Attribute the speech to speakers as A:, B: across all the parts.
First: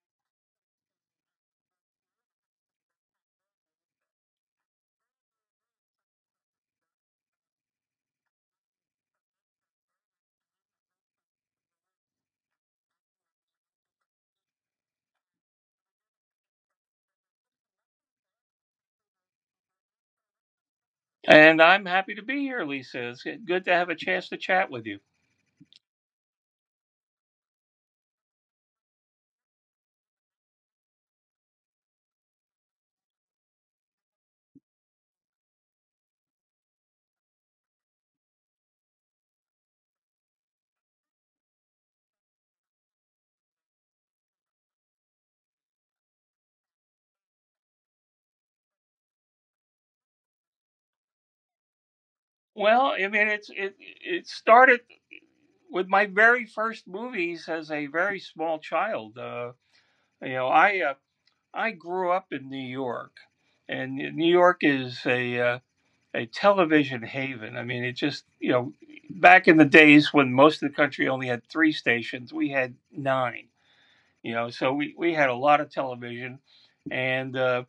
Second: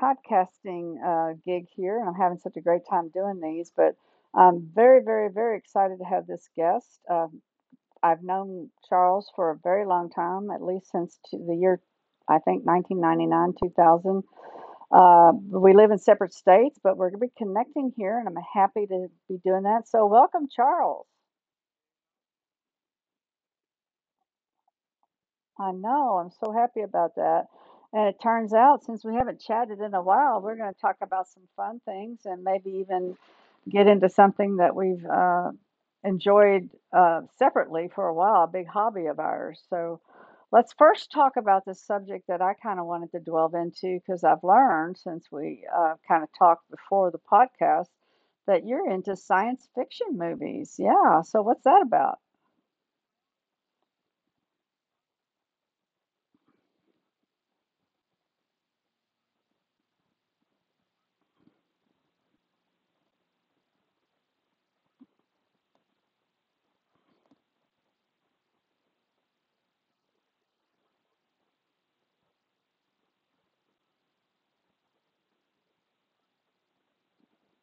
A: podcasting gig here, and I'm having such a great time doing these. But I'm very, very, very excited to have this guest. I've known Charles for a very long time, at least since t the year, I think, 1999, 2000. Uh, we live in separate states, but we're going to be connecting here, and I'm happy to be doing that. So, welcome, Charles.
B: And I'm happy to be here, Lisa. It's good to have a chance to chat with you.
A: I know. I'm so happy about that. And it turns out, since we haven't chatted in a while, we're going to talk about some fun things and maybe even get into something that we've enjoyed separately for a while, a big hobby of ours. So let's first talk about this subject that I kind of wanted to delve into because I've learned since we kind of talked before the podcast that you're into science fiction movies. Yeah. So what's that about?
B: Well, I mean, it started with my very first movies as a very small child. You know, I uh, I grew up in New York, and New York is a television haven. I mean, it just you know, back in the days when most of the country only had three stations, we had nine. You know, so we had a lot of television, and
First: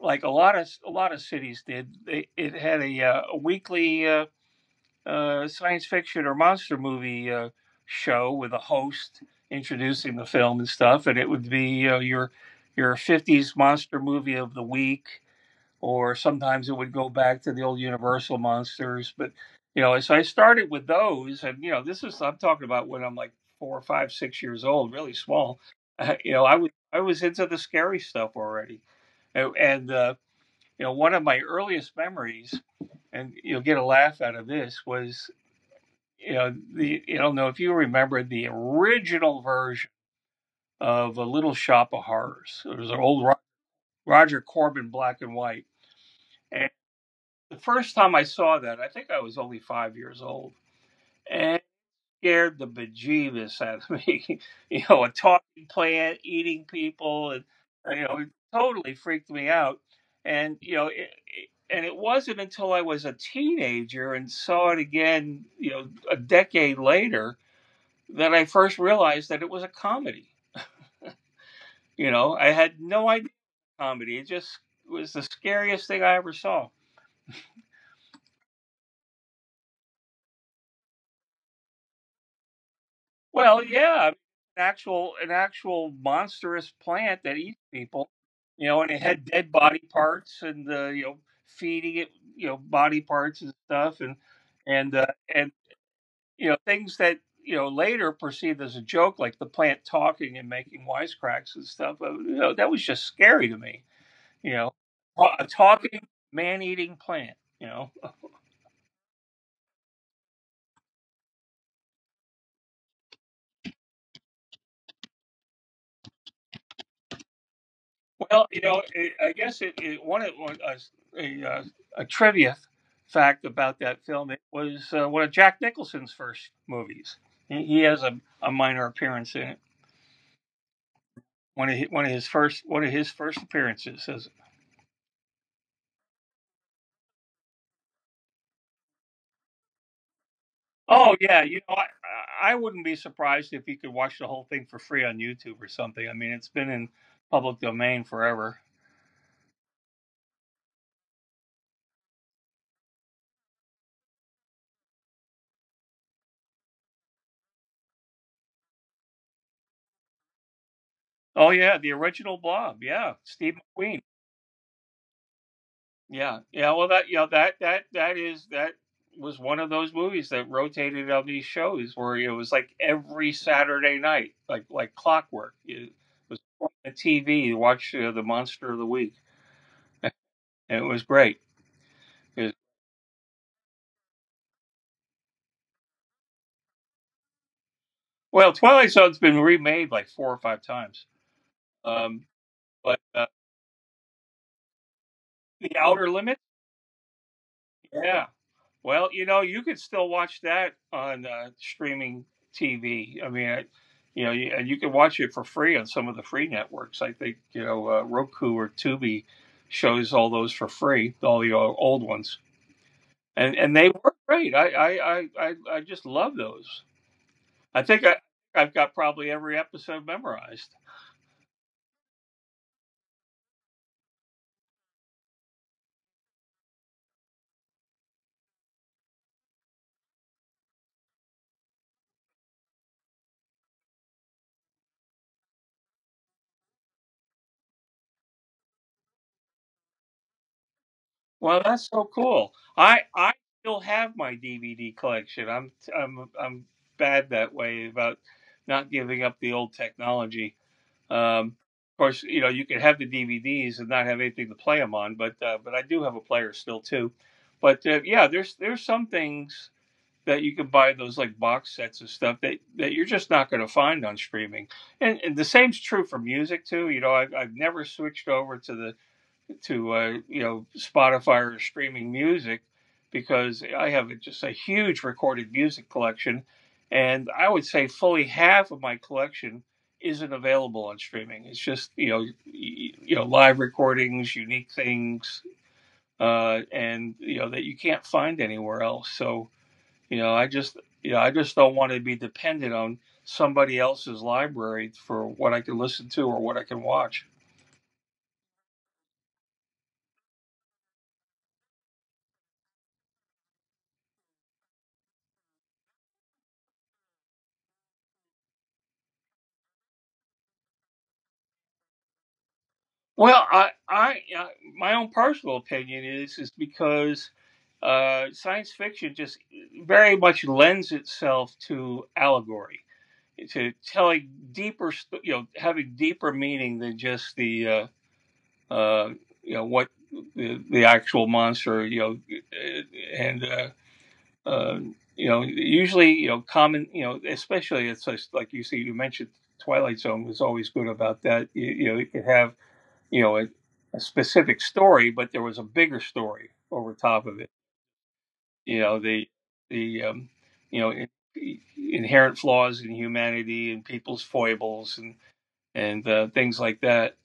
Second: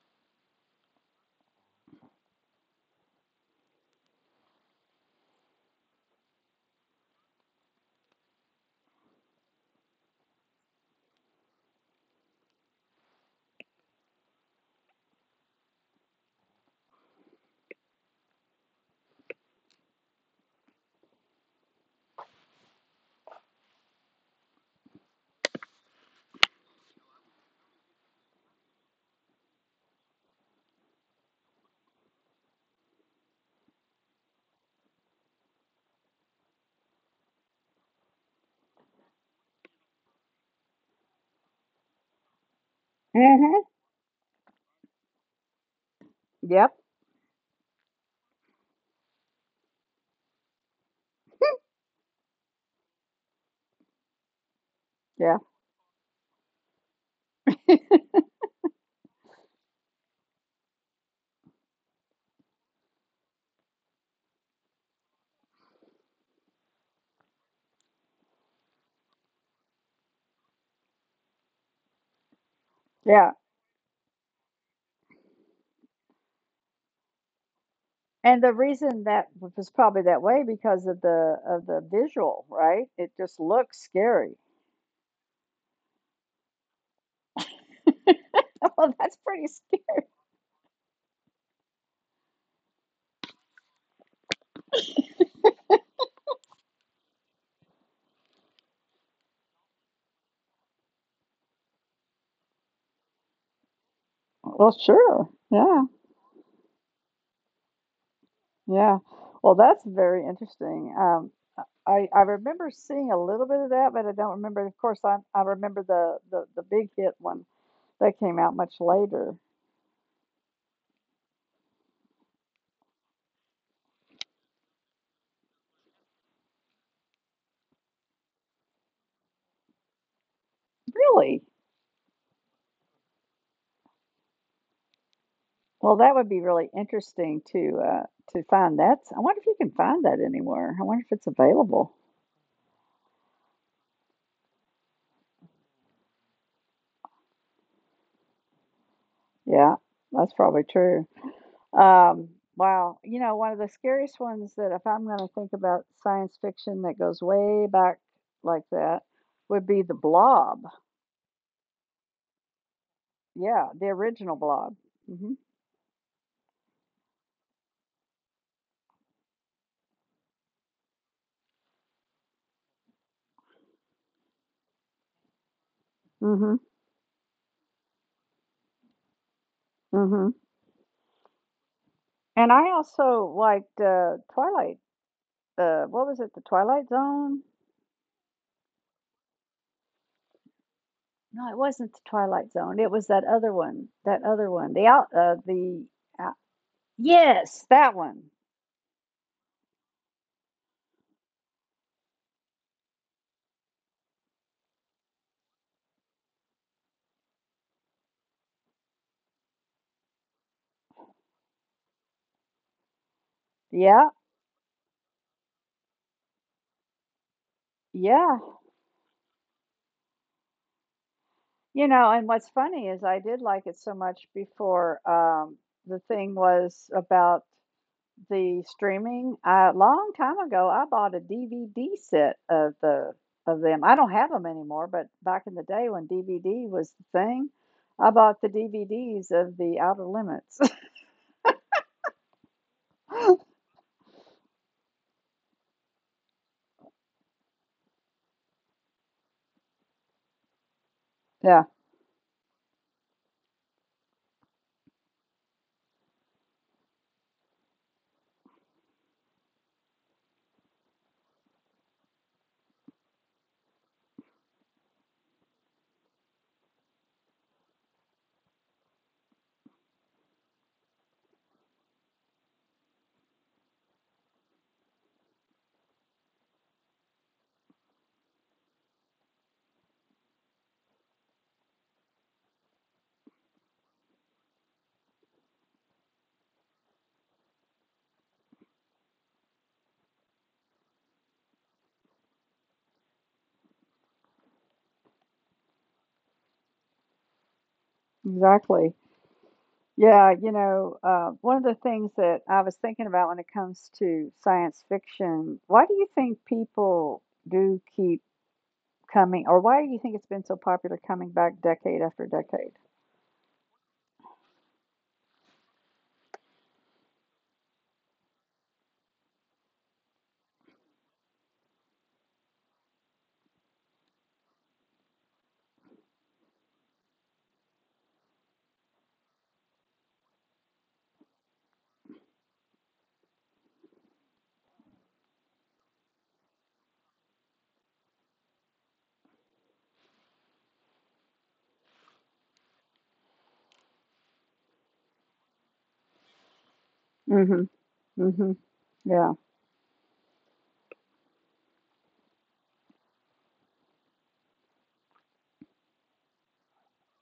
B: like a lot of cities did. It had a weekly science fiction or monster movie show with a host introducing the film and stuff, and it would be your '50s monster movie of the week, or sometimes it would go back to the old Universal monsters. But you know, so I started with those, and you know, this is I'm talking about when I'm like 4 or 5, 6 years old, really small. You know, I was into the scary stuff already. And. And, you know, one of my earliest memories, and you'll get a laugh out of this, was you don't know if you remember the original version of A Little Shop of Horrors. It was an old
A: Mm hmm
B: Roger Corbin black and white. And
A: Yep.
B: the first time I saw that, I think I was only 5 years old, and scared the bejeebus out of me. A
A: Yeah.
B: talking plant eating people, and it totally freaked me out. And you know, it, and it wasn't until I was a teenager and saw it again, a decade later, that I first realized that it was a comedy. I had no idea
A: Yeah.
B: comedy. It just was the scariest thing I ever saw.
A: And the reason that was probably that way because of the visual, right? It just
B: Well,
A: looks
B: yeah, an
A: scary.
B: actual an actual monstrous plant that eats people, you know, and
A: well,
B: it
A: that's
B: had dead
A: pretty
B: body
A: scary.
B: parts and feeding it, body parts and stuff, and uh, and things that later perceived as a joke, like the plant talking and making wisecracks and stuff. But, that was just scary to me. You know,
A: Well,
B: a
A: sure.
B: a
A: Yeah.
B: talking man eating plant. You know.
A: Yeah. Well, that's very interesting. I remember seeing a little bit of that, but I don't remember. Of course, I remember the big hit one that
B: Well,
A: came out much
B: I
A: later.
B: guess it, it one, of one a trivia fact about that film. It was one of Jack Nicholson's first movies. He has a minor appearance in it.
A: Really?
B: One of his first appearances. As,
A: Well, that would be really interesting to find that. I wonder if you can find that anywhere. I wonder
B: oh
A: if it's
B: yeah, you know, I,
A: available.
B: I wouldn't be surprised if you could watch the whole thing for free on YouTube or something. I mean, it's been in public domain forever.
A: Yeah, that's probably true. Um, wow. You know, one of the scariest ones that if I'm going to think about science fiction that goes way back like that would be The Blob.
B: Oh yeah, the original Blob. Yeah, Steve
A: Yeah, the
B: McQueen.
A: original Blob. Mhm.
B: Yeah, yeah. Well, that you know that that that is that was one of those movies that rotated on these shows where it was like every Saturday night, like clockwork. It was
A: Mhm.
B: on the TV. You watch the Monster of the Week,
A: Mhm.
B: and it was great. 'Cause-
A: And I also liked Twilight. What was it? The Twilight Zone?
B: well, Twilight Zone's been remade like four or five times.
A: No, it wasn't the
B: Um,
A: Twilight Zone. It
B: but
A: was that other one. That other one.
B: The Outer
A: Out,
B: Limits,
A: Yes, that
B: yeah.
A: one.
B: Well, you could still watch that on streaming TV. I mean, I, you know, you, and you can watch it for free on some of the free networks. I think Roku or Tubi shows all those for free, all the old ones, and they
A: Yeah.
B: were great. I just love those. I think I
A: Yeah.
B: I've got probably every episode memorized.
A: You know, and what's funny is I did like it so much before the thing was about the streaming. A long time ago, I bought a DVD set of the of them. I don't have them anymore, but back in the day when DVD was the thing, I bought the DVDs of the Outer Limits.
B: Well, that's so cool. I still have my DVD collection. I'm bad that way about not giving up the old technology. Um,
A: Yeah,
B: of course, you can have the DVDs and not have anything to play them on, but but I do have a player still too. But yeah, there's some things that you can buy those like box sets and stuff that you're just not going to find on streaming. And the same's true for music too. I've never switched over to Spotify or streaming music, because I have just a huge recorded music collection, and I would say fully half of my collection isn't available on streaming. It's just live recordings, unique things, and that you can't find anywhere else. So I just don't want to be dependent on somebody else's library for what I can listen to or what I can watch.
A: exactly. Yeah, you know, one of the things that I was thinking about when it comes to science fiction, why do you think people do keep coming or why do you think it's been so popular coming back decade after decade?
B: Well, I my own personal opinion is because science fiction just very much lends itself to allegory, to telling deeper, having deeper meaning than just uh, you know, what the actual monster, uh, and uh, usually, common, especially. It's just like you see, you mentioned Twilight Zone was always good about that. You you could have you know, a, a specific story, but there was a bigger story over top
A: Mm
B: of it.
A: Mhm. mm Mhm.
B: You know, the
A: Yeah.
B: the you know in, inherent flaws in humanity and people's foibles and things like that.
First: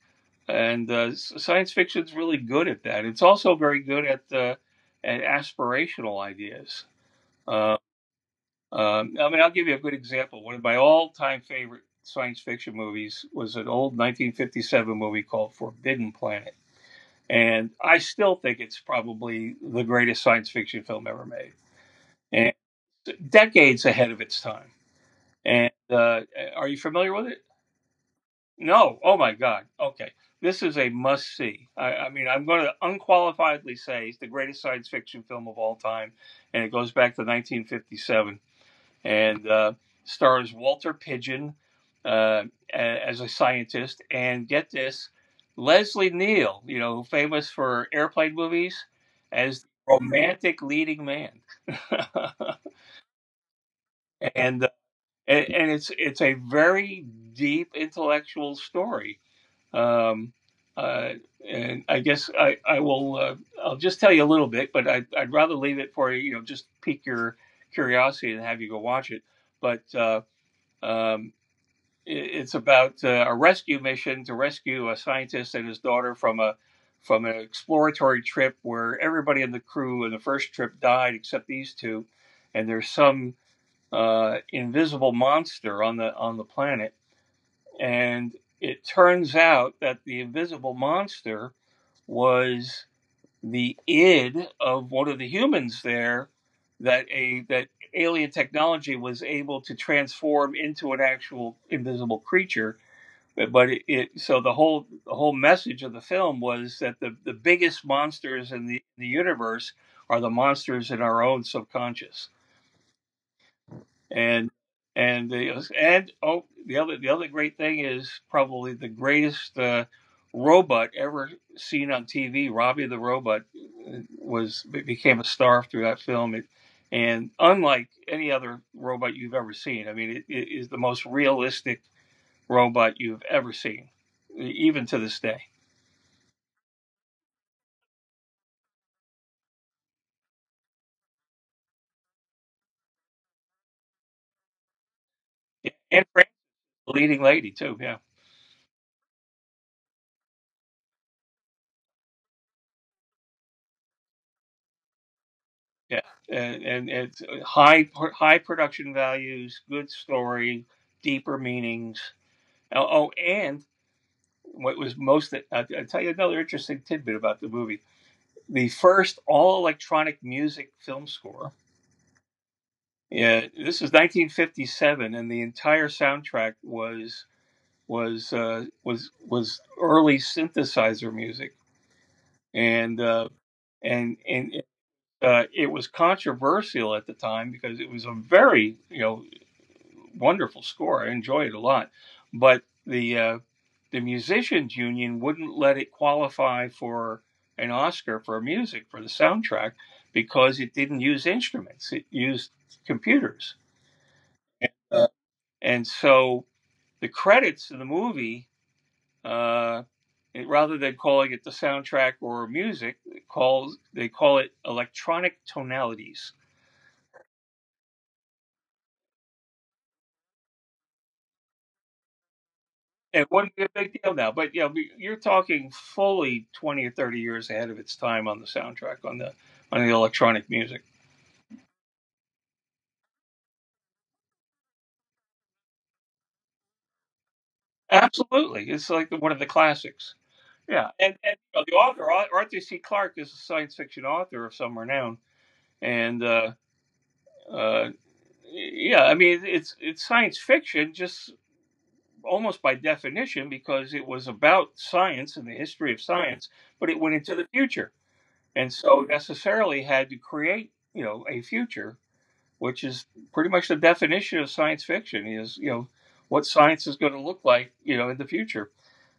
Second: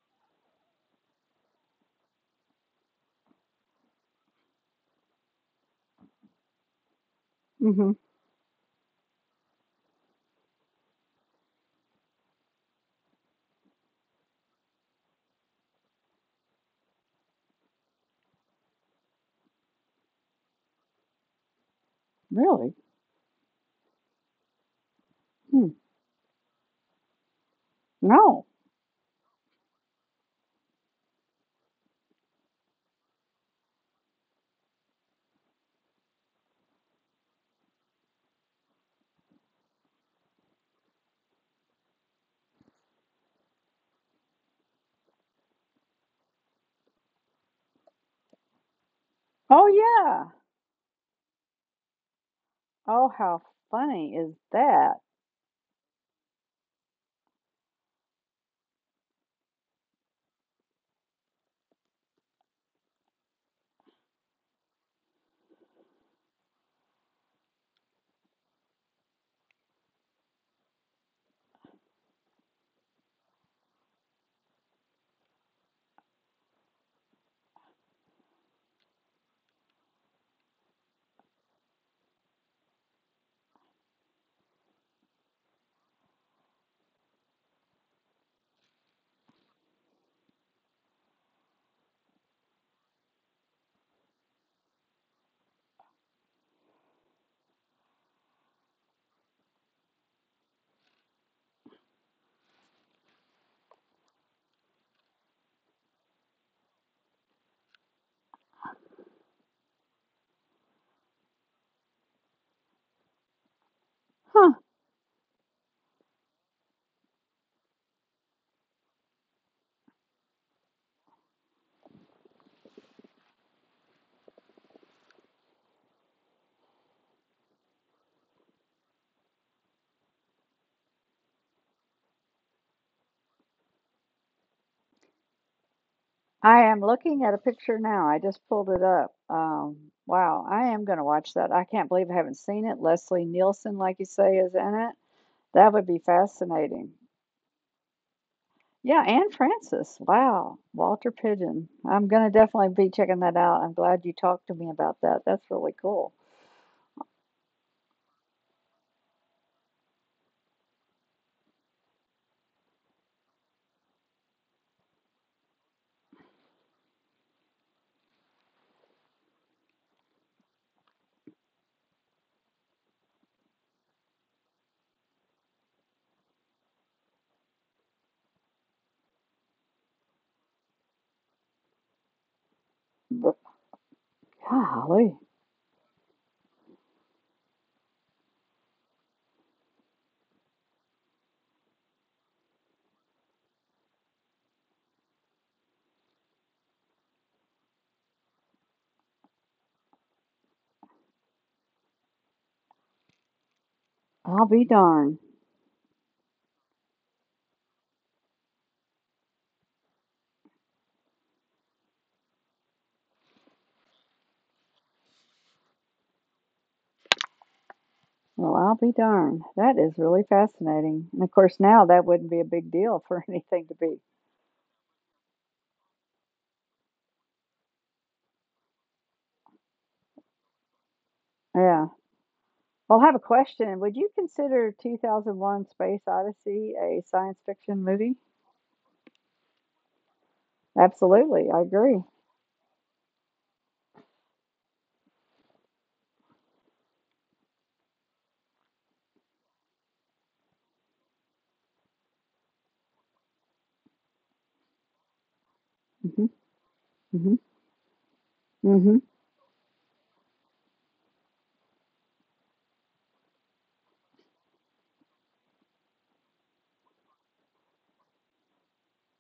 B: And science fiction's really good at that. It's also very good at aspirational ideas.
A: mm
B: Uh,
A: Mhm.
B: I mean, I'll give you a good example. One of my all-time favorite science fiction movies was an old 1957 movie called Forbidden Planet, and I still think it's probably the greatest science fiction film ever made, and
A: Really?
B: decades ahead of its time.
A: Hmm.
B: And are you familiar with it?
A: No.
B: No. Oh my God. Okay. This is a must see. I mean, I'm going to unqualifiedly say it's the greatest science fiction film of all time, and it goes back to 1957 and stars Walter Pidgeon uh, as a scientist. And get this, Leslie Neal, famous for airplane movies, as the
A: Oh yeah.
B: romantic leading man.
A: Oh how funny is
B: and, uh,
A: that?
B: and it's a very deep intellectual story. Um, uh, and I guess I'll just tell you a little bit, but I'd rather leave it for you. Just pique your curiosity and have you go watch it. But um, it's about a rescue mission to rescue a scientist and his daughter from a from an exploratory trip where everybody in the crew in the first trip died except these two, and there's some invisible monster on the planet, and it turns out that the invisible monster was the id of one of the humans there that alien technology was able to transform into an actual invisible creature. But it so the whole message of the film was that the biggest monsters in the universe are the monsters in our own subconscious. and
A: Huh.
B: and the, and oh, the other great thing is probably the greatest robot ever seen on TV, Robbie the robot. Uh, was became a star through that film, and unlike any other robot you've ever seen. I mean, it is the most realistic robot you've ever seen, even to this day.
A: I am looking at a picture now. I just pulled it up. Wow, I am going to watch that. I can't believe I haven't seen it. Leslie Nielsen, like you say, is in it.
B: Yeah,
A: That would be
B: and Frank's the
A: fascinating.
B: leading lady too. Yeah,
A: Yeah, Anne Francis. Wow. Walter Pigeon. I'm going to definitely be checking that out. I'm glad you talked to me about that. That's really
B: yeah.
A: cool.
B: And it's high production values, good story, deeper meanings. Oh, and what was most I'll tell you another interesting tidbit about the movie: the first all electronic music film score. Yeah, this is 1957, and the entire soundtrack was early synthesizer music, and
A: But
B: and and
A: golly,
B: it was controversial at the time because it was a very wonderful score. I enjoy it a lot, but the musicians union wouldn't let it qualify for an Oscar for music for the soundtrack because it didn't use instruments; it used computers.
A: I'll be
B: uh,
A: darned.
B: and so the credits of the movie, Uh, rather than calling it the soundtrack or music, it calls they call it electronic tonalities.
A: Well, I'll be darned. That is really fascinating. And of course, now that wouldn't be a big deal for
B: It wouldn't be
A: anything
B: a
A: to
B: big
A: be.
B: deal now, but you're talking fully 20 or 30 years ahead of its time on the soundtrack, on the electronic music.
A: Yeah. Well, I have a question. Would you consider 2001 Space Odyssey a science fiction movie?
B: Absolutely, it's like one of the classics. Yeah, and
A: Absolutely. I
B: the
A: agree.
B: author Arthur C. Clarke is a science fiction author of some renown, and uh, yeah, I mean it's science fiction, just almost by definition because it was about science and the history of
A: Hmm.
B: science, but it went into
A: Hmm.
B: the future. And
A: Hmm.
B: so necessarily had to create, a future, which is pretty much the definition of science fiction is, what science is going to look like, in the future.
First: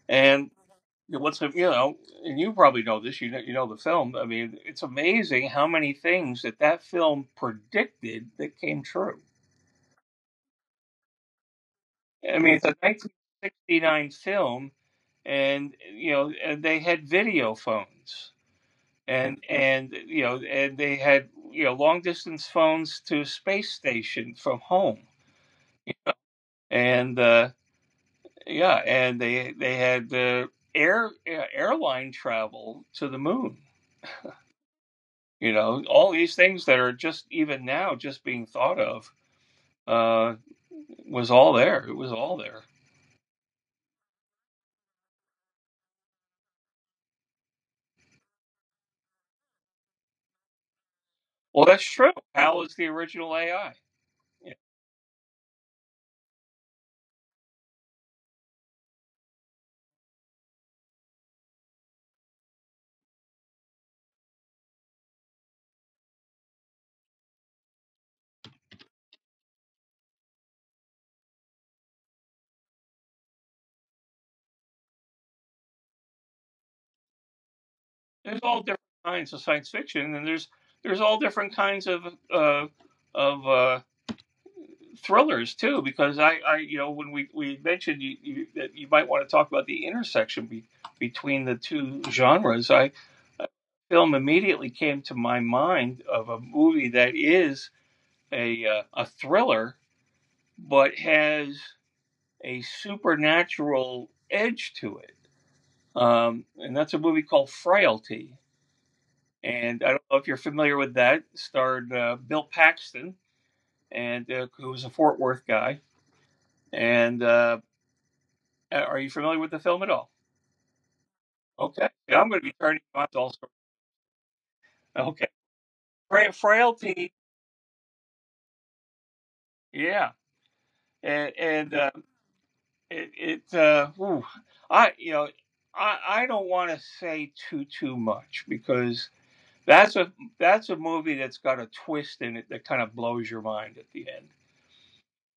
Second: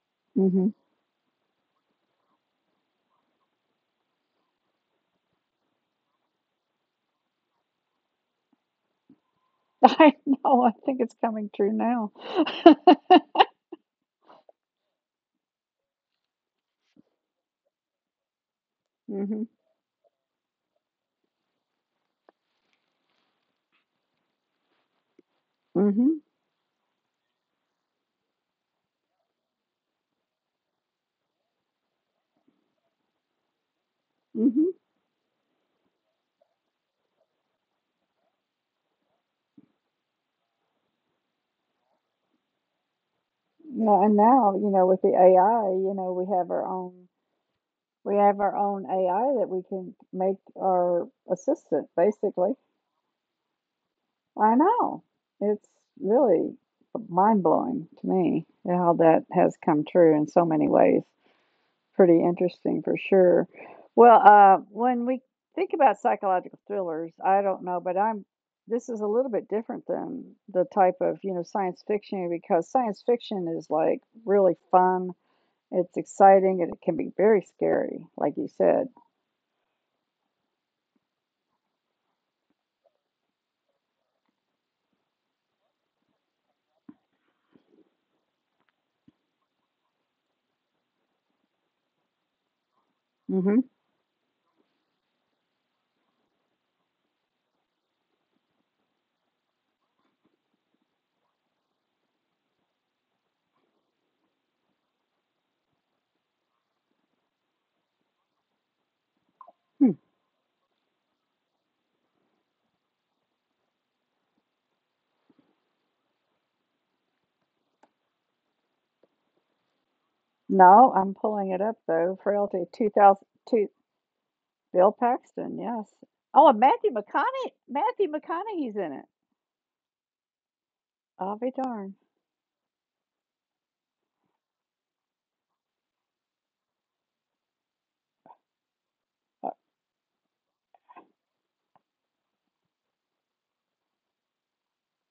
B: And
A: Hmm.
B: what's, you know, and you probably know this, you know the film. I mean, it's amazing how many things that that film predicted that came true.
A: I know. I think it's coming true now.
B: I mean, it's a 1969 film, and you know, and they had video phones,
A: Mm-hmm.
B: and you know, and they had you know long distance phones to a space station from home,
A: Mm-hmm.
B: and yeah, and they had air airline travel to the moon.
A: Mm-hmm.
B: You know, all these things that are just even now just being thought of uh, was all there. It was all there.
A: Yeah, and now, you know, with the AI, you know, we have our own we have our own AI that we can make our
B: Well, that's
A: assistant
B: true.
A: basically.
B: Hal is the original AI.
A: I know. It's really mind blowing to me how that has come true in so many ways. Pretty interesting for sure. Well, when we think about psychological thrillers, I don't know, but I'm this is a little bit different than the type of, you know, science fiction because science fiction is like really fun, it's exciting, and it can be very scary, like
B: There's
A: you
B: all different
A: said.
B: kinds of science fiction, and there's all different kinds of uh, of uh, thrillers too. Because you know, when we mentioned that you might want to talk about the intersection between the two genres, I a
A: Mhm.
B: film immediately came to my mind of a movie that is a thriller, but has a supernatural edge to it, and that's a movie called Frailty. And
A: Hmm.
B: I don't know if you're familiar with that. It starred Bill Paxton, and who was a Fort Worth guy. And are you familiar with the film at all?
A: No, I'm pulling it
B: Okay,
A: up
B: yeah, I'm going
A: though.
B: to be turning
A: Frailty
B: you on to all sorts.
A: 2002. Bill
B: Okay.
A: Paxton, yes. Oh, and
B: Frailty.
A: Matthew McConaughey's in it.
B: Yeah, and
A: I'll
B: and
A: be
B: uh,
A: darned.
B: it, it uh, ooh, I I don't want to say too much because that's a that's a movie that's got a twist in it that kind of blows your mind at the end.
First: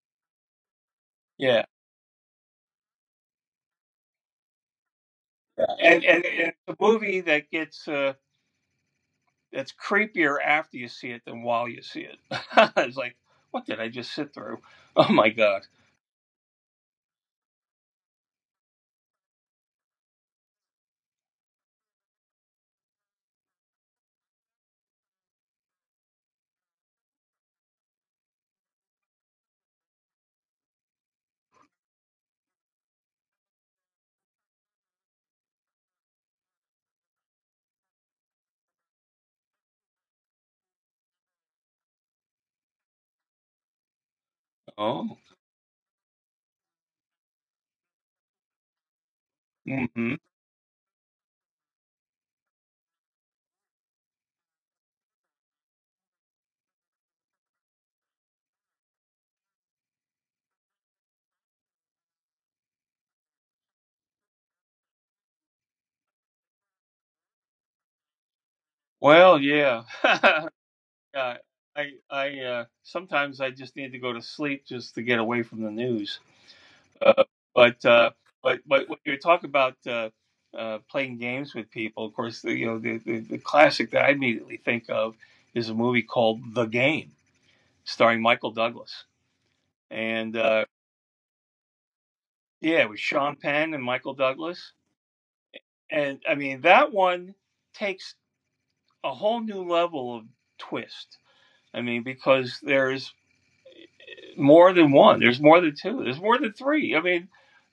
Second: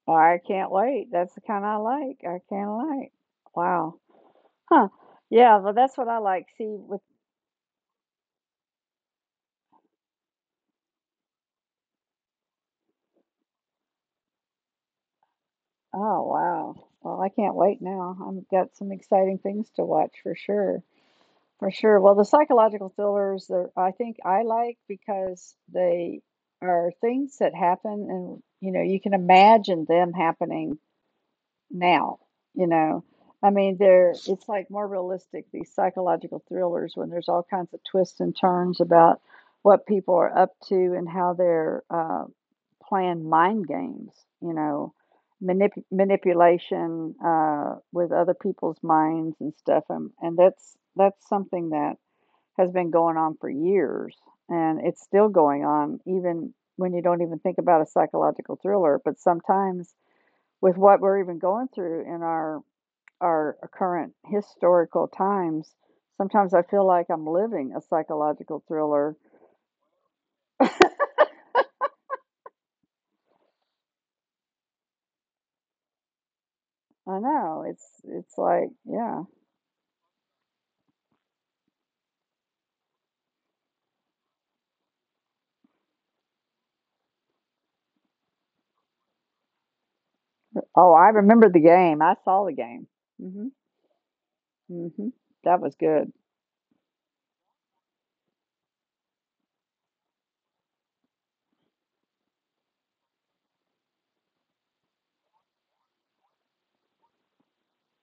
A: I can't wait. That's the kind
B: Yeah,
A: I like. I kinda like. Wow. Huh. Yeah, well, that's what I
B: and
A: like.
B: it's
A: See,
B: a
A: with
B: movie that gets. It's creepier after you see it than while you see it. It's like, what did I just sit through? Oh my god.
A: oh, wow. Well, I can't wait now. I've got some exciting things to watch for sure. For sure. Well, the psychological thrillers that I think I like because they are things that happen and you know, you can imagine them happening now, you know. I mean, they're it's like more realistic these psychological thrillers when there's all kinds of twists and turns about what people are up to and how they're playing mind games, you know,
B: Oh.
A: manipulation with other people's minds and stuff. And
B: Hmm.
A: that's something that has been going on for years, and it's still going on even when you don't even think about a psychological thriller. But sometimes with what we're even going through in our current historical times, sometimes I feel like I'm living a psychological thriller.
B: Well, yeah. Uh, I sometimes I just need to go to sleep just to get away from the news.
A: I
B: Uh,
A: know
B: but
A: it's
B: uh,
A: like
B: but but
A: yeah.
B: when you talk about playing games with people, of course, you know the classic that I immediately think of is a movie called The Game, starring Michael Douglas, and
A: Oh, I remember the game. I saw the game.
B: yeah, it was
A: Mhm.
B: Sean Penn and Michael Douglas.
A: Mhm. That was good.
B: And I mean that one takes a whole new level of twist. I mean because there's more than one, there's more than two, there's more than three. I mean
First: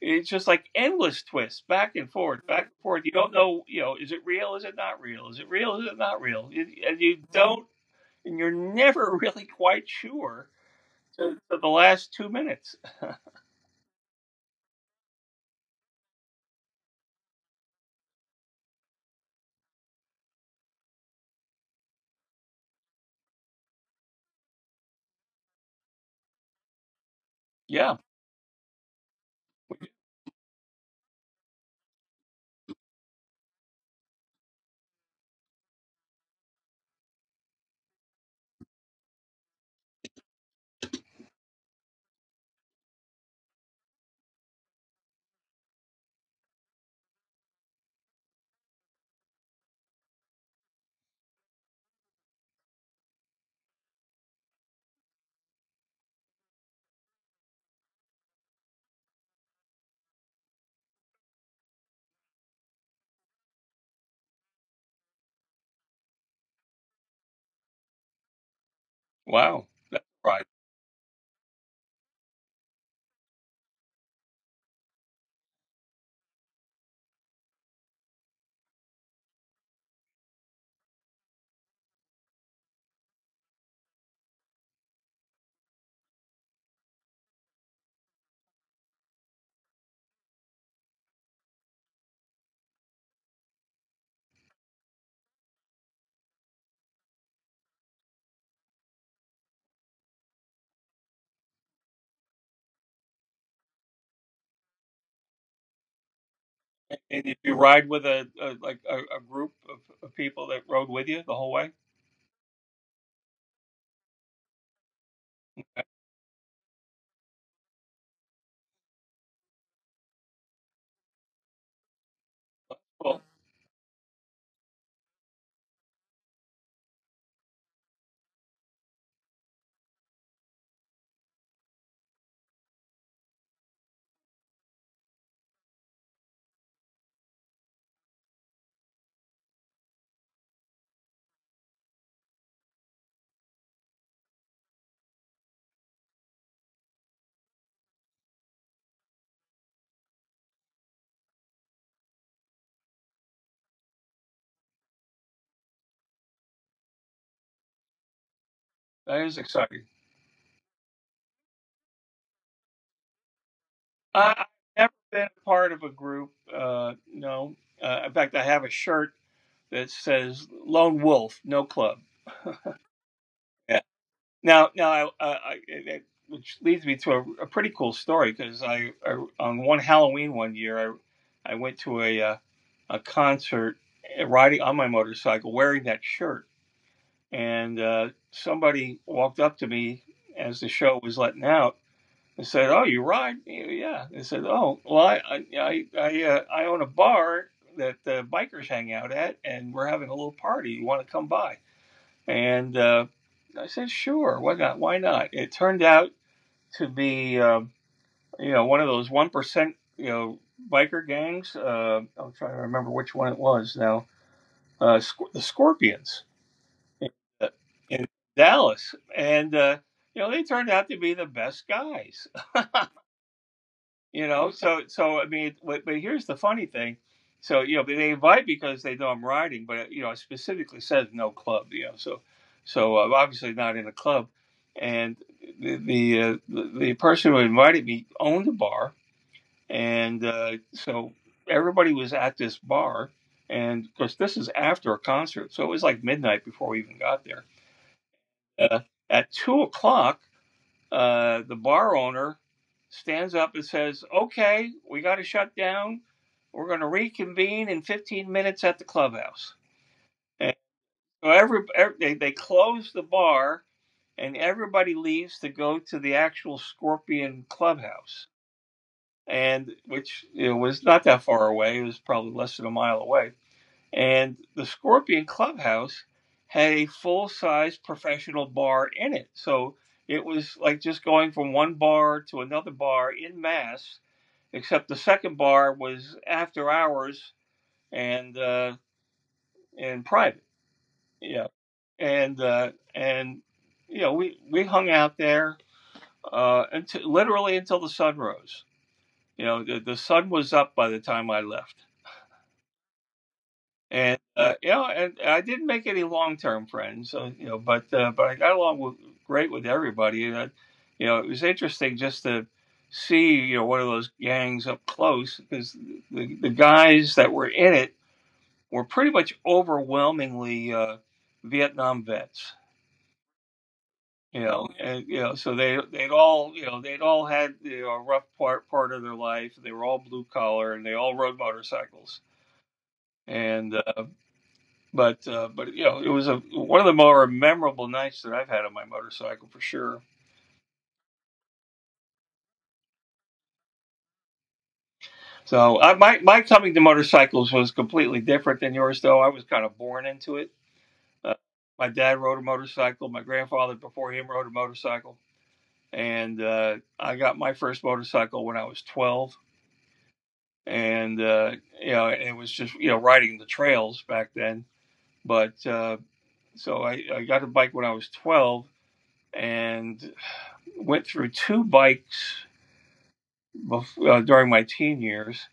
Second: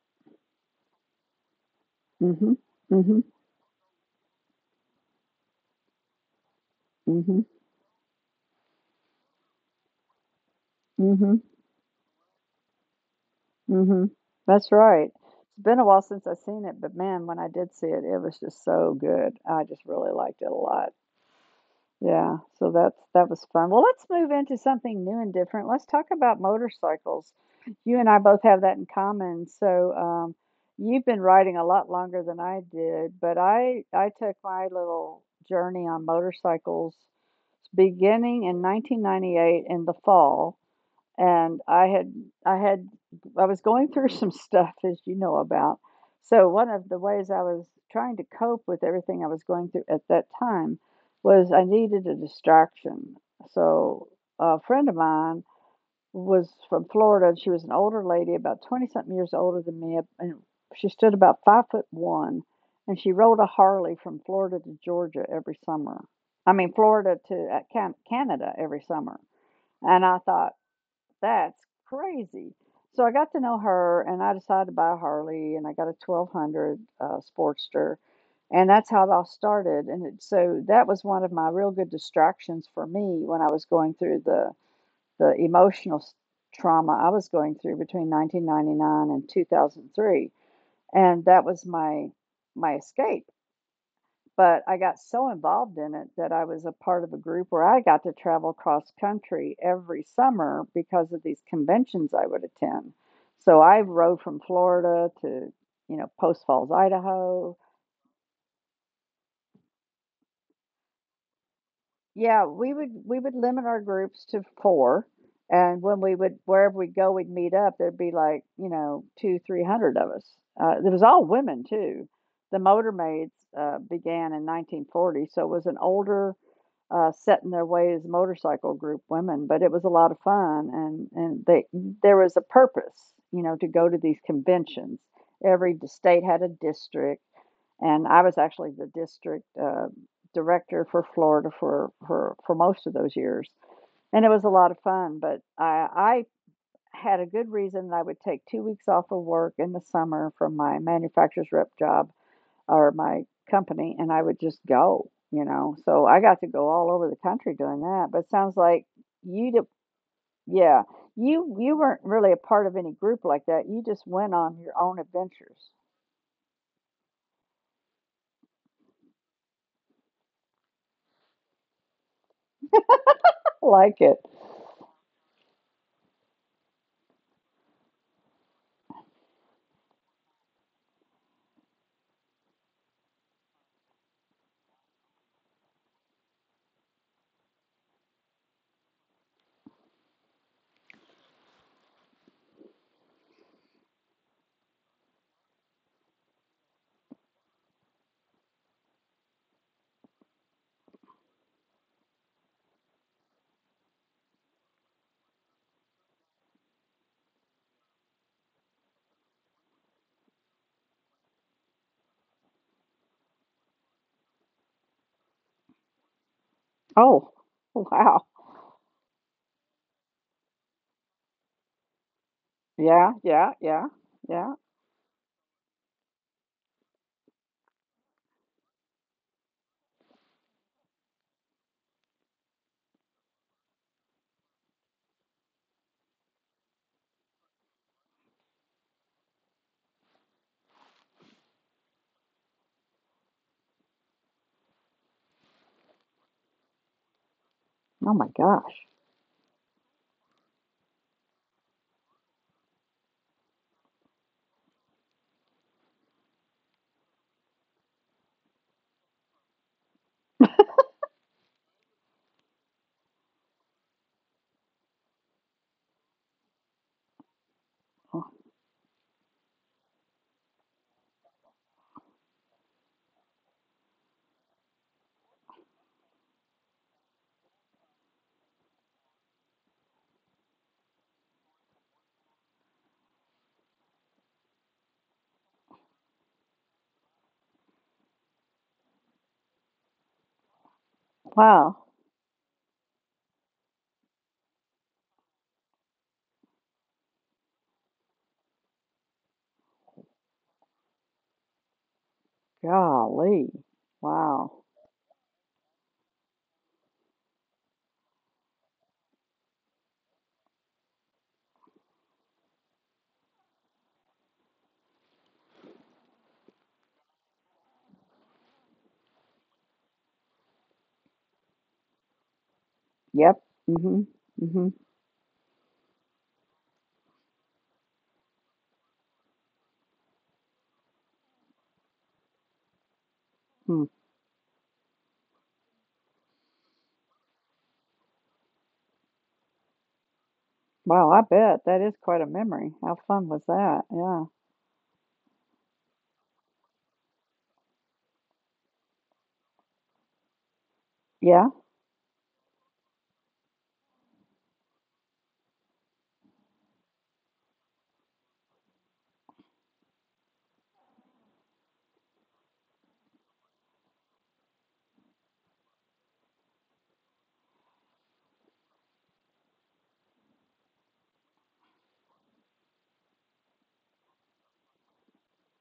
B: it's just like endless twists back and forth,
A: Mhm.
B: back and forth. You
A: Mhm.
B: don't know, you know, is it real? Is it not real? Is it real? Is it not real? And you
A: Mhm.
B: don't, and you're never really quite sure
A: Mhm.
B: to the last 2 minutes.
A: Mhm. That's right. It's been a while since I've seen it, but man, when I did see it, it was just so good. I just really liked it a lot. Yeah, so that was fun. Well, let's move into something new and different. Let's talk about motorcycles. You
B: Yeah,
A: and I both have that in common. So, you've been riding a lot longer than I did, but I took my little journey on motorcycles beginning in 1998 in the fall and I had I was going through some stuff as you know about. So one of the ways I was trying to cope with everything I was going through at that time was I needed a distraction. So a friend of mine was from Florida and she was an older lady, about 20 something years older than me, and she stood about 5 foot one and she rode a Harley from Florida to Georgia every summer. I mean Florida to Canada every summer.
B: wow,
A: And
B: that's
A: I
B: right.
A: thought, that's crazy. So I got to know her and I decided to buy a Harley and I got a 1200 Sportster. And that's how it all started. And it, so that was one of my real good distractions for me when I was going through the trauma I was going through between 1999 and 2003. And that was my escape but I got so involved in it that I was a part of a group where I got to travel cross country every summer because of these conventions I would attend. So I rode from Florida to, you know, Post Falls,
B: And did
A: Idaho.
B: you ride with a like a group of people that rode with you the whole way?
A: Yeah, we would limit our groups to four, and when we would wherever we'd go, we'd meet up. There'd be like you know two, 300 of us. It was all women too. The
B: Well,
A: Motormaids began in 1940, so it was an older set in their ways motorcycle group women, but it was a lot of fun and they there was a purpose, you know, to go to these conventions. Every state had a district, and I was actually the district director for Florida for most of those years, and it was a lot of fun. But I had a good reason that I would take 2 weeks off of work in the summer from my manufacturer's rep job or my company, and I would just go, you know? So I got to go all over the country doing that, but it sounds like
B: that is
A: you d
B: exciting.
A: yeah, you weren't really a part of any group like that, you just went
B: I,
A: on your
B: I've
A: own
B: never been a
A: adventures.
B: part of a group. No. In fact, I have a shirt that says "Lone Wolf, No Club."
A: I
B: Yeah.
A: like it.
B: Now, now, I, it, Which leads me to a pretty cool story because on one Halloween one year, I went to a concert riding on my motorcycle wearing that shirt, and somebody walked up to me as the show was letting out. I said, "Oh, you ride? Yeah, yeah." They said, "Oh, well, I yeah, I own a bar that the bikers hang out at, and we're having a little party. You want to come by?" And I said, "Sure. Why not? Why not?" It turned out to be you know one of those 1% you know biker gangs. I'm trying to remember which one it was now. The Scorpions in,
A: Oh,
B: uh, in
A: wow.
B: Dallas, and you know they turned out to be the best guys.
A: Yeah, yeah, yeah,
B: You
A: yeah.
B: know, so so I mean, but here's the funny thing. So you know they invite because they know I'm riding, but you know it specifically says no club, you know, so so I'm obviously not in a club. And the person who invited me owned a bar, and so everybody was at this bar, and of course this is after a concert, so it was like midnight before we even got there.
A: Oh my gosh.
B: uh, at 2 o'clock the bar owner stands up and says, "Okay, we got to shut down. We're going to reconvene in 15 minutes at the clubhouse." And so every they close the bar and everybody leaves to go to the actual Scorpion
A: Oh,
B: clubhouse, and which you know, was not that far away. It was probably less than a mile away. And the Scorpion Clubhouse had a full size professional bar in it. So it was like just going from one bar to another bar in mass, except the second bar was after hours and private. Yeah.
A: wow.
B: And you know, we hung out there until literally until the sun rose. You know, the sun was up by the time I left.
A: Golly.
B: And
A: Wow.
B: you know, and I didn't make any long term friends, so you know, but I got along with, great with everybody, and I, you know, it was interesting just to see you know one of those gangs up close because the guys that were in it were pretty much overwhelmingly Vietnam vets,
A: Yep. Mhm.
B: you
A: Mhm.
B: know, and you know, so they'd all had you know, a rough part of their life. They were all blue collar, and they all rode motorcycles. And.
A: Hmm.
B: But you know, it was a one of the more memorable nights that I've had on my motorcycle for sure.
A: Wow, I bet that is quite a memory. How fun was that? Yeah.
B: So I, my coming to motorcycles was completely different than yours, though. I was kind of born into it. Uh,
A: Yeah.
B: my dad rode a motorcycle. My grandfather before him rode a motorcycle, and I got my first motorcycle when I was 12. And you know, it was just you know riding the trails back then. But so I got a bike when I was 12, and went through two bikes during my teen years.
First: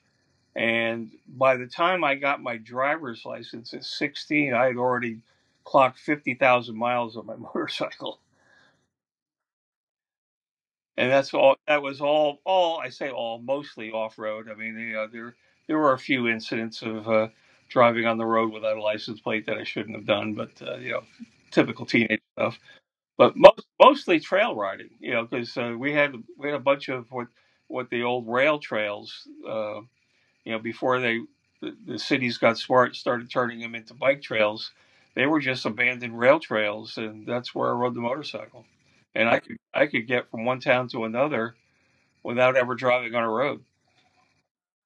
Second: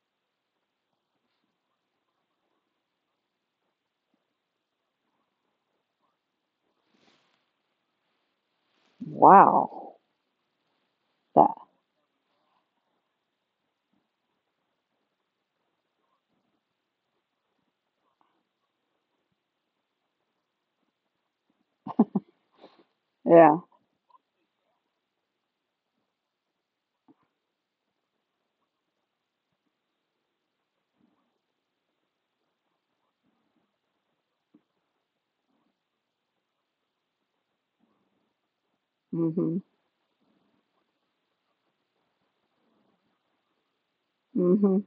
B: And by the time I got my driver's license at 16, I had already clocked 50,000 miles on my motorcycle.
A: Wow.
B: And that's
A: That
B: all, that was all, I say all, mostly off road. I mean, you know, there were a few incidents of driving on the road without a license plate that I shouldn't have done, but, you know, typical teenage stuff. But
A: Yeah.
B: mostly trail riding, you know, because we had a bunch of what the old rail trails. You know, before the cities got smart and started turning them into bike trails, they were just abandoned rail trails, and that's where I rode the motorcycle. And I could
A: Mhm.
B: I could get from one town to another without ever driving on a road.
A: Mhm.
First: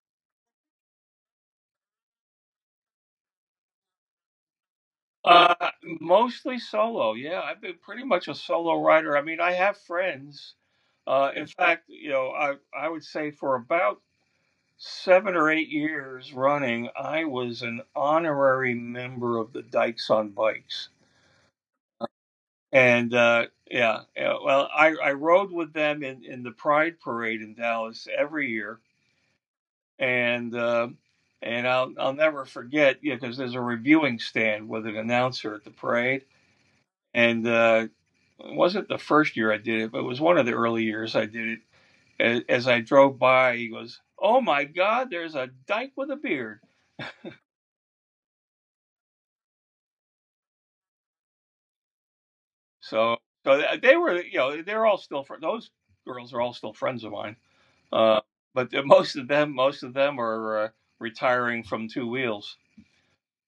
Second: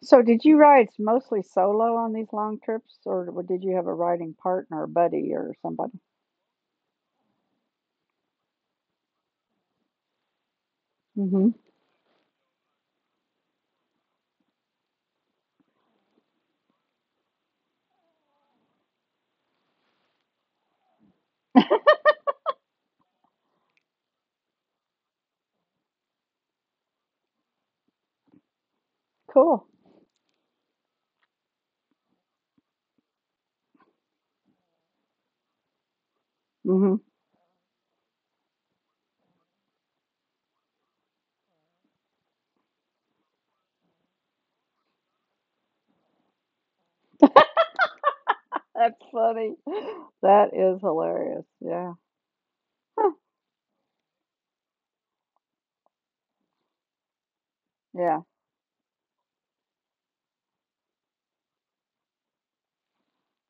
A: So did you ride mostly solo on these long trips or w did you have a riding partner, a buddy or
B: Uh,
A: somebody?
B: mostly solo. Yeah, I've been pretty much a solo rider. I mean, I have friends. In
A: Mhm.
B: fact, you know, I would say for about 7 or 8 years running, I was an honorary member of the Dykes on Bikes. And yeah, yeah, well, I rode with them in the Pride Parade in Dallas every year,
A: Cool.
B: and I'll never forget, yeah, because there's a reviewing stand with an announcer at the parade,
A: Mhm.
B: and it wasn't the first year I did it, but it was one of the early years I did it. As I drove by, he goes, "Oh my God, there's a dyke with a beard."
A: That's funny. That is hilarious. Yeah.
B: So so they were, you know, they're all still those girls are all still friends of mine.
A: Yeah.
B: Uh, but most of them are retiring from two wheels.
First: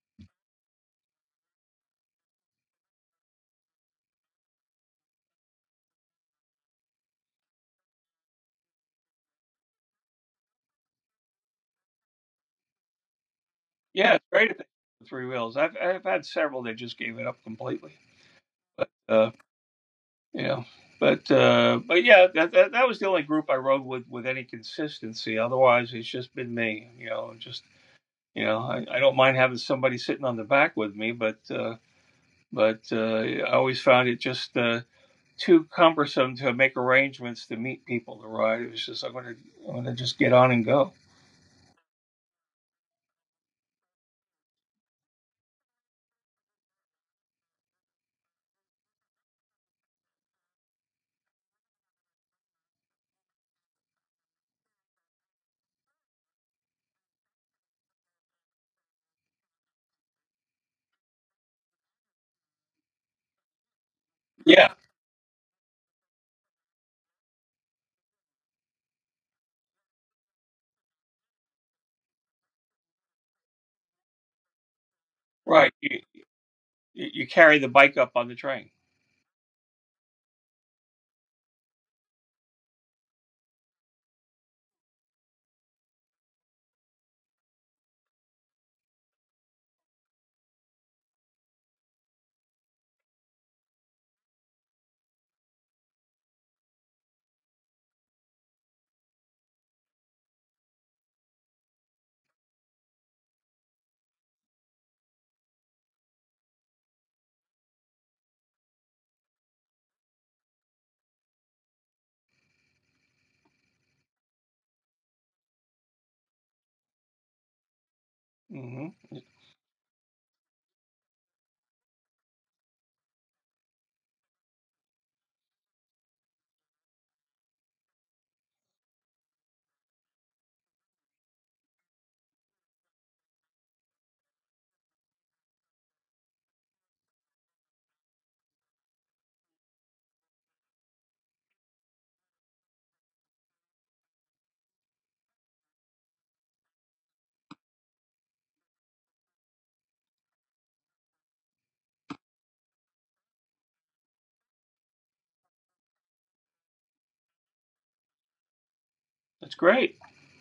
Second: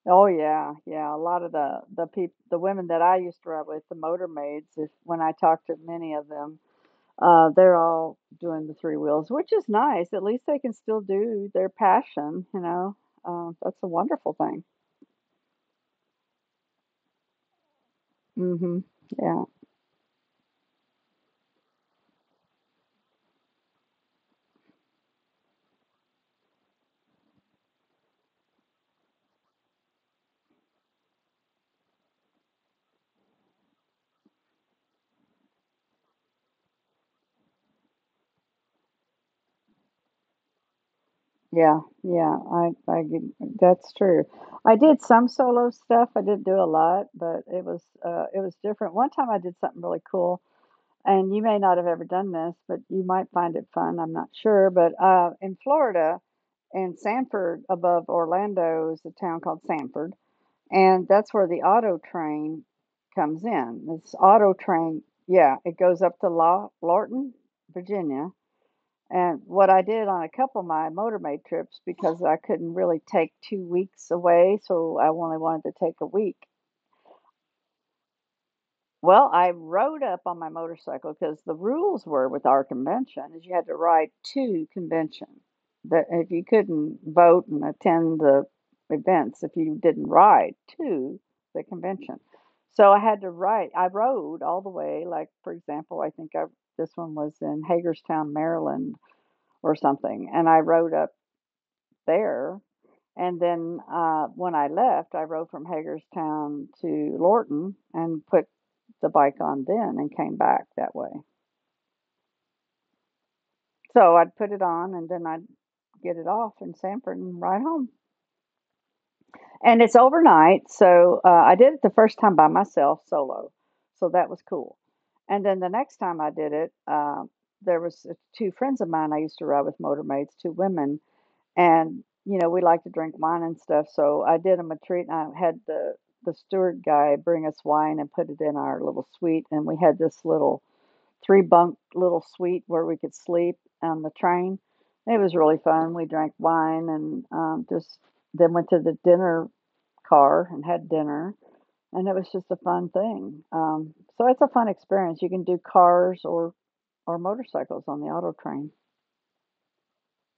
A: Oh, yeah, yeah, a lot of the people, the women that I used to ride with, the motor maids, if when I talk to many of them, they're all doing the three wheels, which is nice, at least they can still do their passion, you know? That's a
B: Yeah, it's
A: wonderful
B: great if
A: thing.
B: they have three wheels. I've had several that just gave it up completely.
A: Mhm.
B: But
A: Yeah.
B: you know, but yeah, that was the only group I rode with any consistency. Otherwise, it's just been me. You know, just you know, I don't mind having somebody sitting on the back with me, but I always found it just too cumbersome to make arrangements to meet people to ride. It was just I'm gonna just get on and go.
A: Yeah, yeah, that's true. I did some solo stuff. I didn't do a lot, but it was different. One time I did something really cool, and you may not have ever done this, but you might find it fun. I'm not sure, but in Florida, in Sanford above Orlando is a town called Sanford, and that's where the auto train comes in. This auto
B: Yeah,
A: train, yeah, it goes up to Lawton, Virginia, and what I did on a couple of my motorway trips, because I couldn't really take 2 weeks away, so I only wanted
B: right.
A: to
B: You
A: take a week.
B: you carry the bike up on the train.
A: Well, I rode up on my motorcycle because the rules were with our convention is you had to ride to convention. That if you couldn't vote and attend the events, if you didn't ride to the convention. So I had to ride I rode all the way, like, for example, I think I this one was in Hagerstown, Maryland or something, and I rode up there. And then when I left, I rode from Hagerstown to Lorton and put the bike on then and came back that way. So I'd put it on and then I'd get it off in Sanford and ride home.
B: Hmm.
A: And it's overnight. So I did it the first time by myself solo. So that was cool. And then the next time I did it, there was two friends of mine I used to ride with motormaids, two women, and we like to drink wine and stuff, so I did 'em a treat, and I had the steward guy bring us wine and put it in our little suite, and we had this little 3 bunk little suite where we could sleep on the train. It was really fun, we drank wine and, just then went to the dinner car and had dinner, and it was just a fun thing. So it's a fun experience, you can do cars or motorcycles on the auto train.
B: That's great.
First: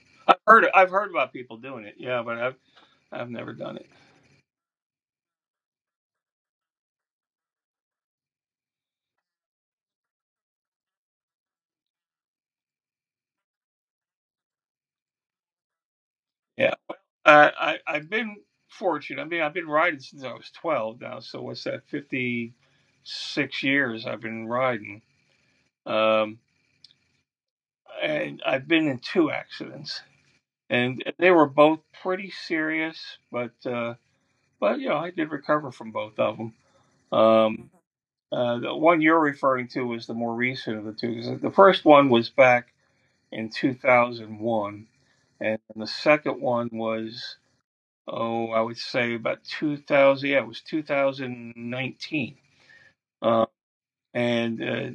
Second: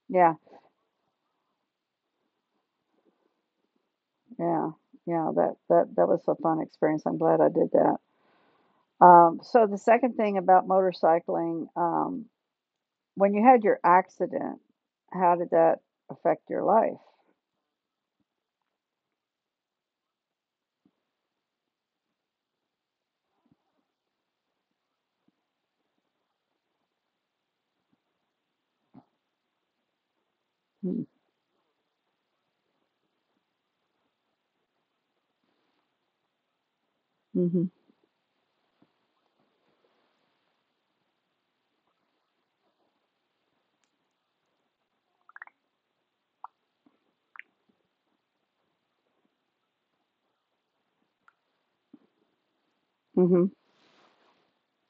A: Yeah.
B: I've heard about people doing it. Yeah, but I've never done it.
A: Yeah, yeah, that was a fun experience. I'm glad I did that. So the second thing about motorcycling, when you had your accident, how did that affect your
B: Yeah.
A: life?
B: I've been fortunate. I mean, I've been riding since I was 12 now. So what's that? 56 years I've been riding. Um, and I've been in two accidents, and
A: Mm.
B: they were both pretty serious. But uh, but you know, I did recover from both of them.
A: Mhm.
B: Um, the one you're referring to was the more recent of the two. 'Cause the first one was back in 2001, and the second one was, oh, I would say about 2000. Yeah, it was 2019. Uh,
A: Mhm.
B: and uh,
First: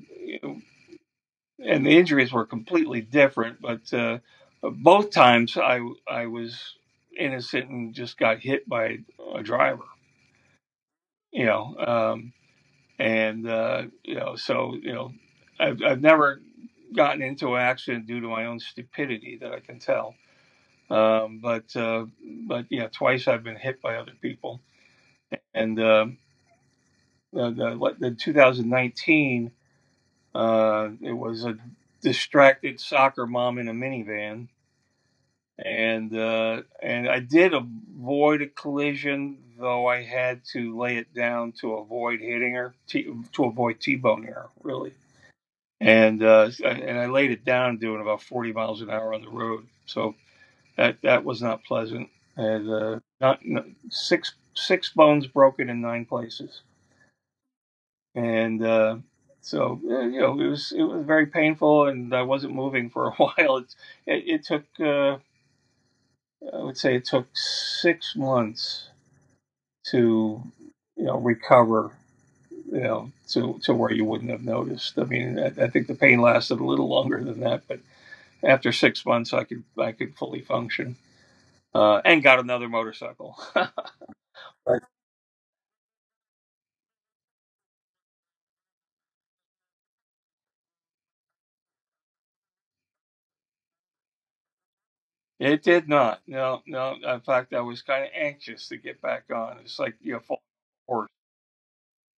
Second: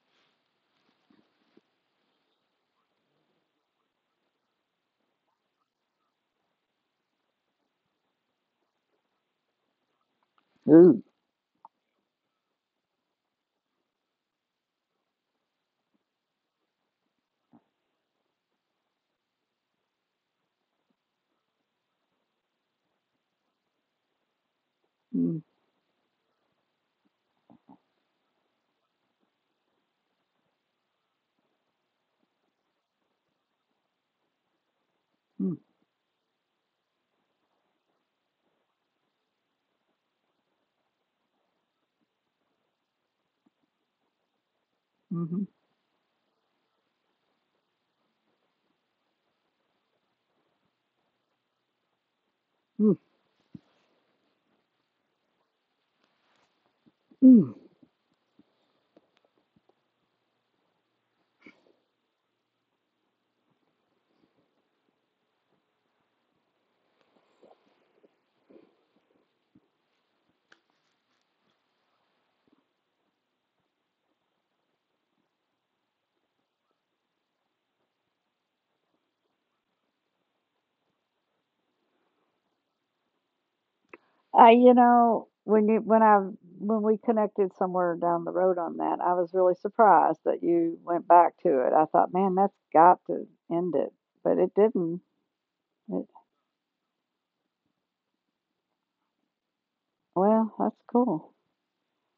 B: and the injuries were completely different, but both times I was innocent and just got hit by a driver.
A: Ooh.
B: You know, and you know, so you know, I've never gotten into an accident due to my own stupidity that I can tell. Um, but uh, but yeah, twice I've been hit by other people,
A: Mm.
B: and. um uh, the, the 2019, it was a distracted soccer mom in a minivan,
A: Mm.
B: and I did avoid a collision, though I had to lay it down to avoid hitting her, to avoid t-boning her, really.
A: Mhm.
B: And I laid it down doing about 40 miles an hour on the road, so that was not pleasant. And
A: Mm.
B: Not, not six bones broken in 9 places.
A: Mm.
B: And so You know, it was very painful, and I wasn't moving for a while. It took I would say it took 6 months to, you know, recover, you know, to where you wouldn't have noticed. I mean, I think the pain lasted a little longer than that, but after 6 months, I could fully function. And got another motorcycle.
A: I, you know, when you when I when we connected somewhere down the road on that, I was really surprised that you went back to it. I thought, man, that's got to end it, but it didn't.
B: It did
A: It,
B: not. No, no. In fact, I was kind of anxious to get back on. It's like full.
A: well, that's cool.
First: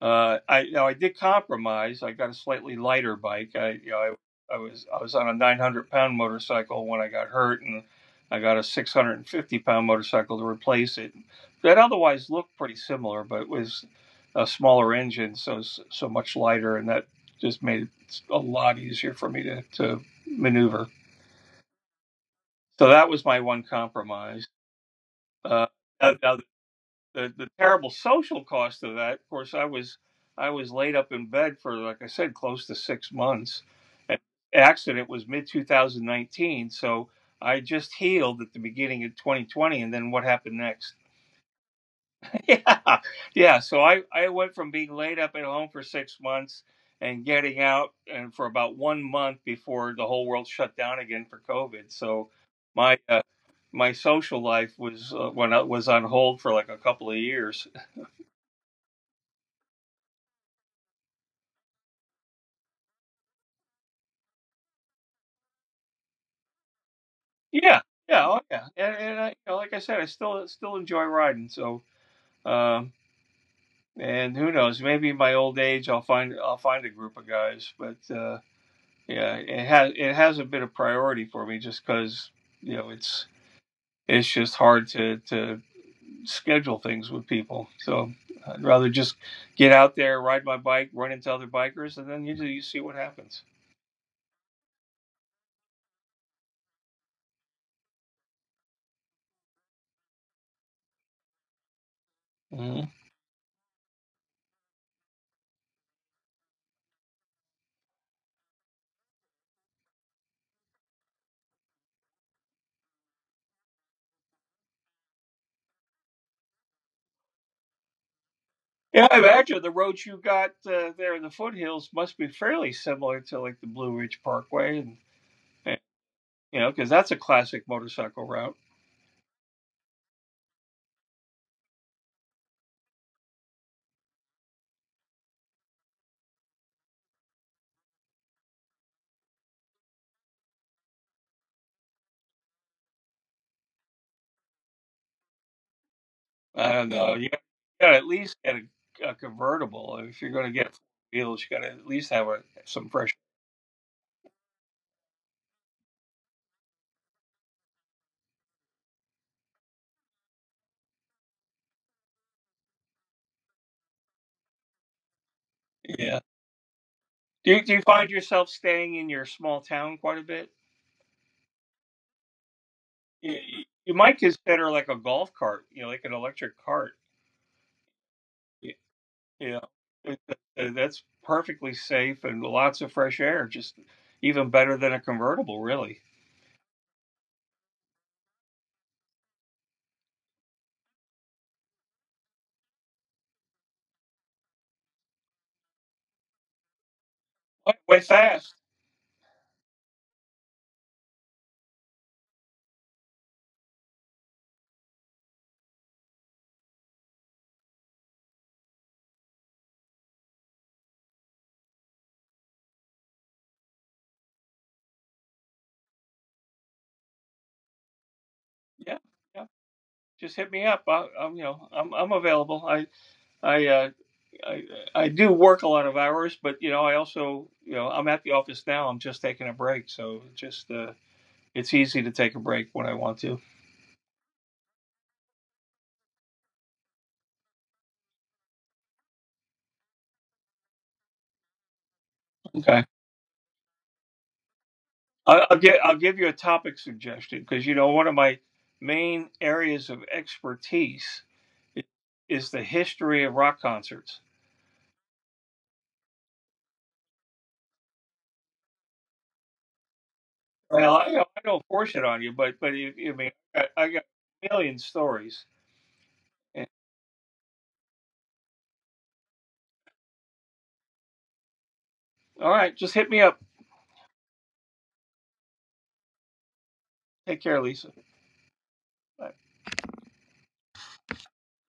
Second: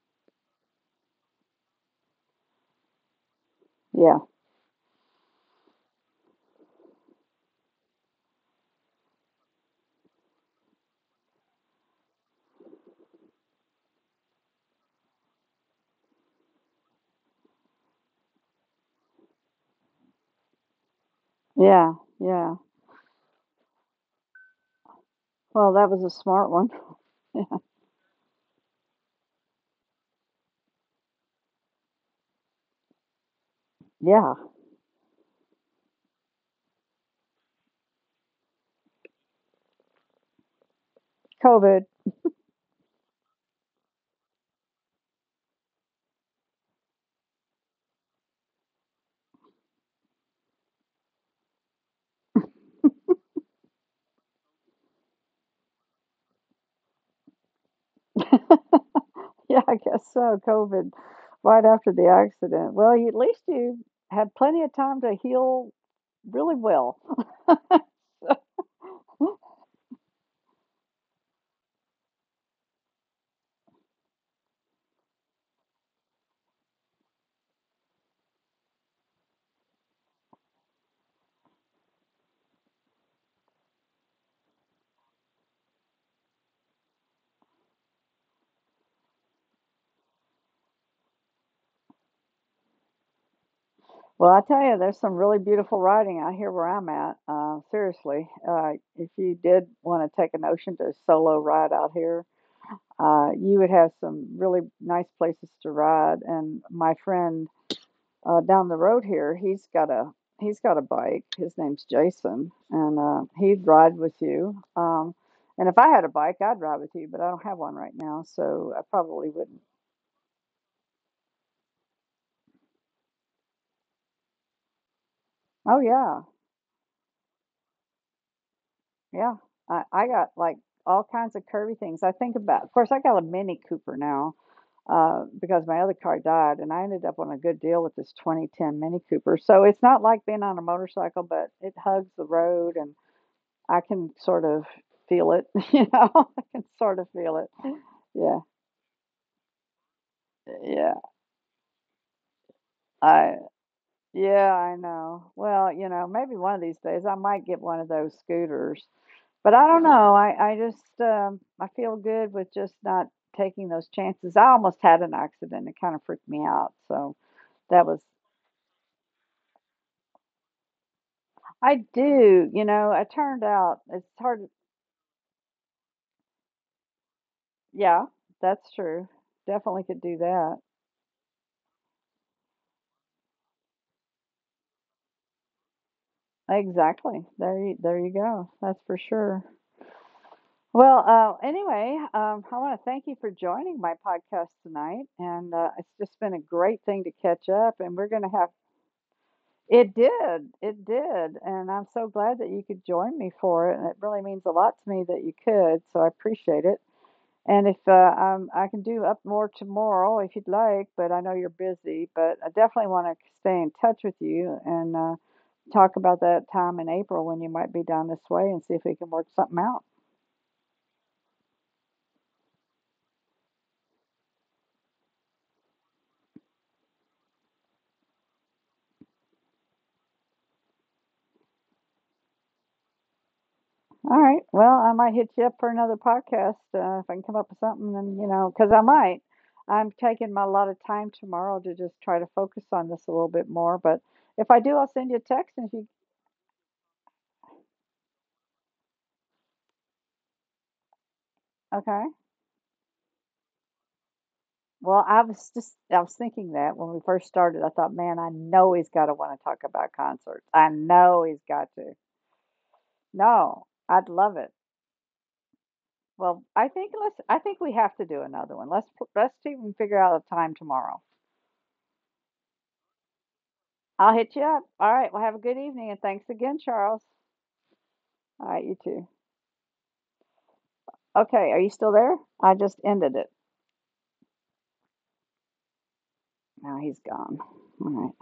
B: I now I did compromise. I got a slightly lighter bike. I you know
A: Yeah.
B: I, I was I was on a 900 pound motorcycle when I got hurt, and I got a 650 pound motorcycle to replace it. That otherwise looked pretty similar, but it was a smaller engine, so so much lighter, and that just made it a lot easier for me to maneuver.
A: Yeah, yeah.
B: So that was my one compromise.
A: Well,
B: Uh,
A: that was a
B: now, now
A: smart one.
B: The
A: Yeah.
B: terrible social cost of that. Of course, I was laid up in bed for, like I said, close to 6 months. And
A: Yeah.
B: the accident was mid 2019, so I just healed at the beginning of 2020, and then what happened next?
A: COVID.
B: Yeah, yeah. So I went from being laid up at home for 6 months and getting out and for about one month before the whole world shut down again for COVID. So my uh, my social life was when I was on hold for like a couple of years.
A: Yeah, I guess so. COVID right after the accident. Well, at least you had plenty of time to heal really well.
B: Yeah, yeah, oh yeah, and, and I like I said, I still enjoy riding. So, um, and who knows? Maybe in my old age, I'll find a group of guys. But Yeah, it hasn't been a bit of priority for me just because you know it's just hard to schedule things with people. So I'd rather just get out there, ride my bike, run into other bikers, and then usually you see what happens.
A: Well, I tell you, there's some really beautiful writing out here where I'm at. Seriously, if you did want to take a notion to solo ride out here,
B: Mhm.
A: you would have some really nice places to ride. And my friend down the road here, he's got a bike. His name's Jason, and he'd ride with you. And if I had a bike, I'd ride with you, but I don't have one right now, so I
B: Yeah, I
A: probably wouldn't.
B: imagine the roads you got there in the foothills must be fairly similar to like the Blue Ridge Parkway, and,
A: Oh
B: and
A: yeah,
B: you know, because that's a classic motorcycle route.
A: yeah. I got like all kinds of curvy things. I think about, of course, I got a Mini Cooper now because my other car died, and I ended up on a good deal with this 2010 Mini Cooper. So it's not like being on a motorcycle, but it hugs the road, and I can sort of feel it, you know. I can
B: I don't
A: sort of
B: know.
A: feel
B: You
A: it.
B: got to at
A: Yeah.
B: least get a convertible if you're going to get
A: Yeah.
B: wheels. You got to at least have a some fresh.
A: I yeah, I know. Well, maybe one of these days I might get one of those scooters. But I don't know. I feel good with just not taking those chances. I almost had an accident. It kind of freaked
B: Yeah.
A: me out. So
B: Do you, do
A: that
B: you
A: was
B: find yourself staying in your small town quite a bit?
A: I do, you know, I turned
B: You,
A: out
B: you
A: it's
B: might
A: hard.
B: consider like a golf cart, you know, like an electric cart.
A: Yeah, that's true.
B: Yeah.
A: Definitely could do
B: It-
A: that.
B: it- that's perfectly safe and lots of fresh air. Just even better than a convertible, really.
A: Exactly. There you go. That's for sure. Well, anyway, I want to thank you for joining my podcast tonight, and it's just been a great thing to catch up.
B: Way
A: And we're
B: way
A: going to have,
B: fast.
A: it did, it did, and I'm so glad that you could join me for it. And it really means a lot to me that you could, so I appreciate it. And if I can do up more tomorrow, if you'd like, but I know you're busy, but I definitely want to stay in touch with you and talk about that time in April when you might be down this way and see if we
B: Yeah,
A: can work
B: yeah.
A: something out.
B: Just hit me up. I'm available. I, uh, I, I do work a lot of hours, but you know, I also, you know, I'm at the office now. I'm just taking a break, so it's easy to take a break when I want to.
A: All right. Well, I might hit you up for another podcast if I can come up with something. And because I'm taking my lot of time tomorrow to just try to focus on
B: Okay.
A: this a little bit more. But if I do, I'll send you a text. And if you,
B: I'll give you a topic suggestion because you know one of my main areas of expertise
A: okay.
B: is the history of rock concerts.
A: Well, I was thinking that when we first started, I thought, man, I know he's got to want to talk about concerts. I
B: Well,
A: know he's
B: I don't
A: got to.
B: force it on you, but you, you mean
A: No,
B: I
A: I'd
B: got
A: love it.
B: a million stories.
A: Well, I
B: And-
A: think let's. I think we have to do another one. Let's even figure out a time tomorrow.
B: all right, just hit me up.
A: I'll hit you up. All right. Well, have a good evening and thanks again, Charles.
B: Take care, Lisa.
A: All right, you too.
B: Bye.
A: Okay, are you still there? I just ended it. Now he's gone. All right,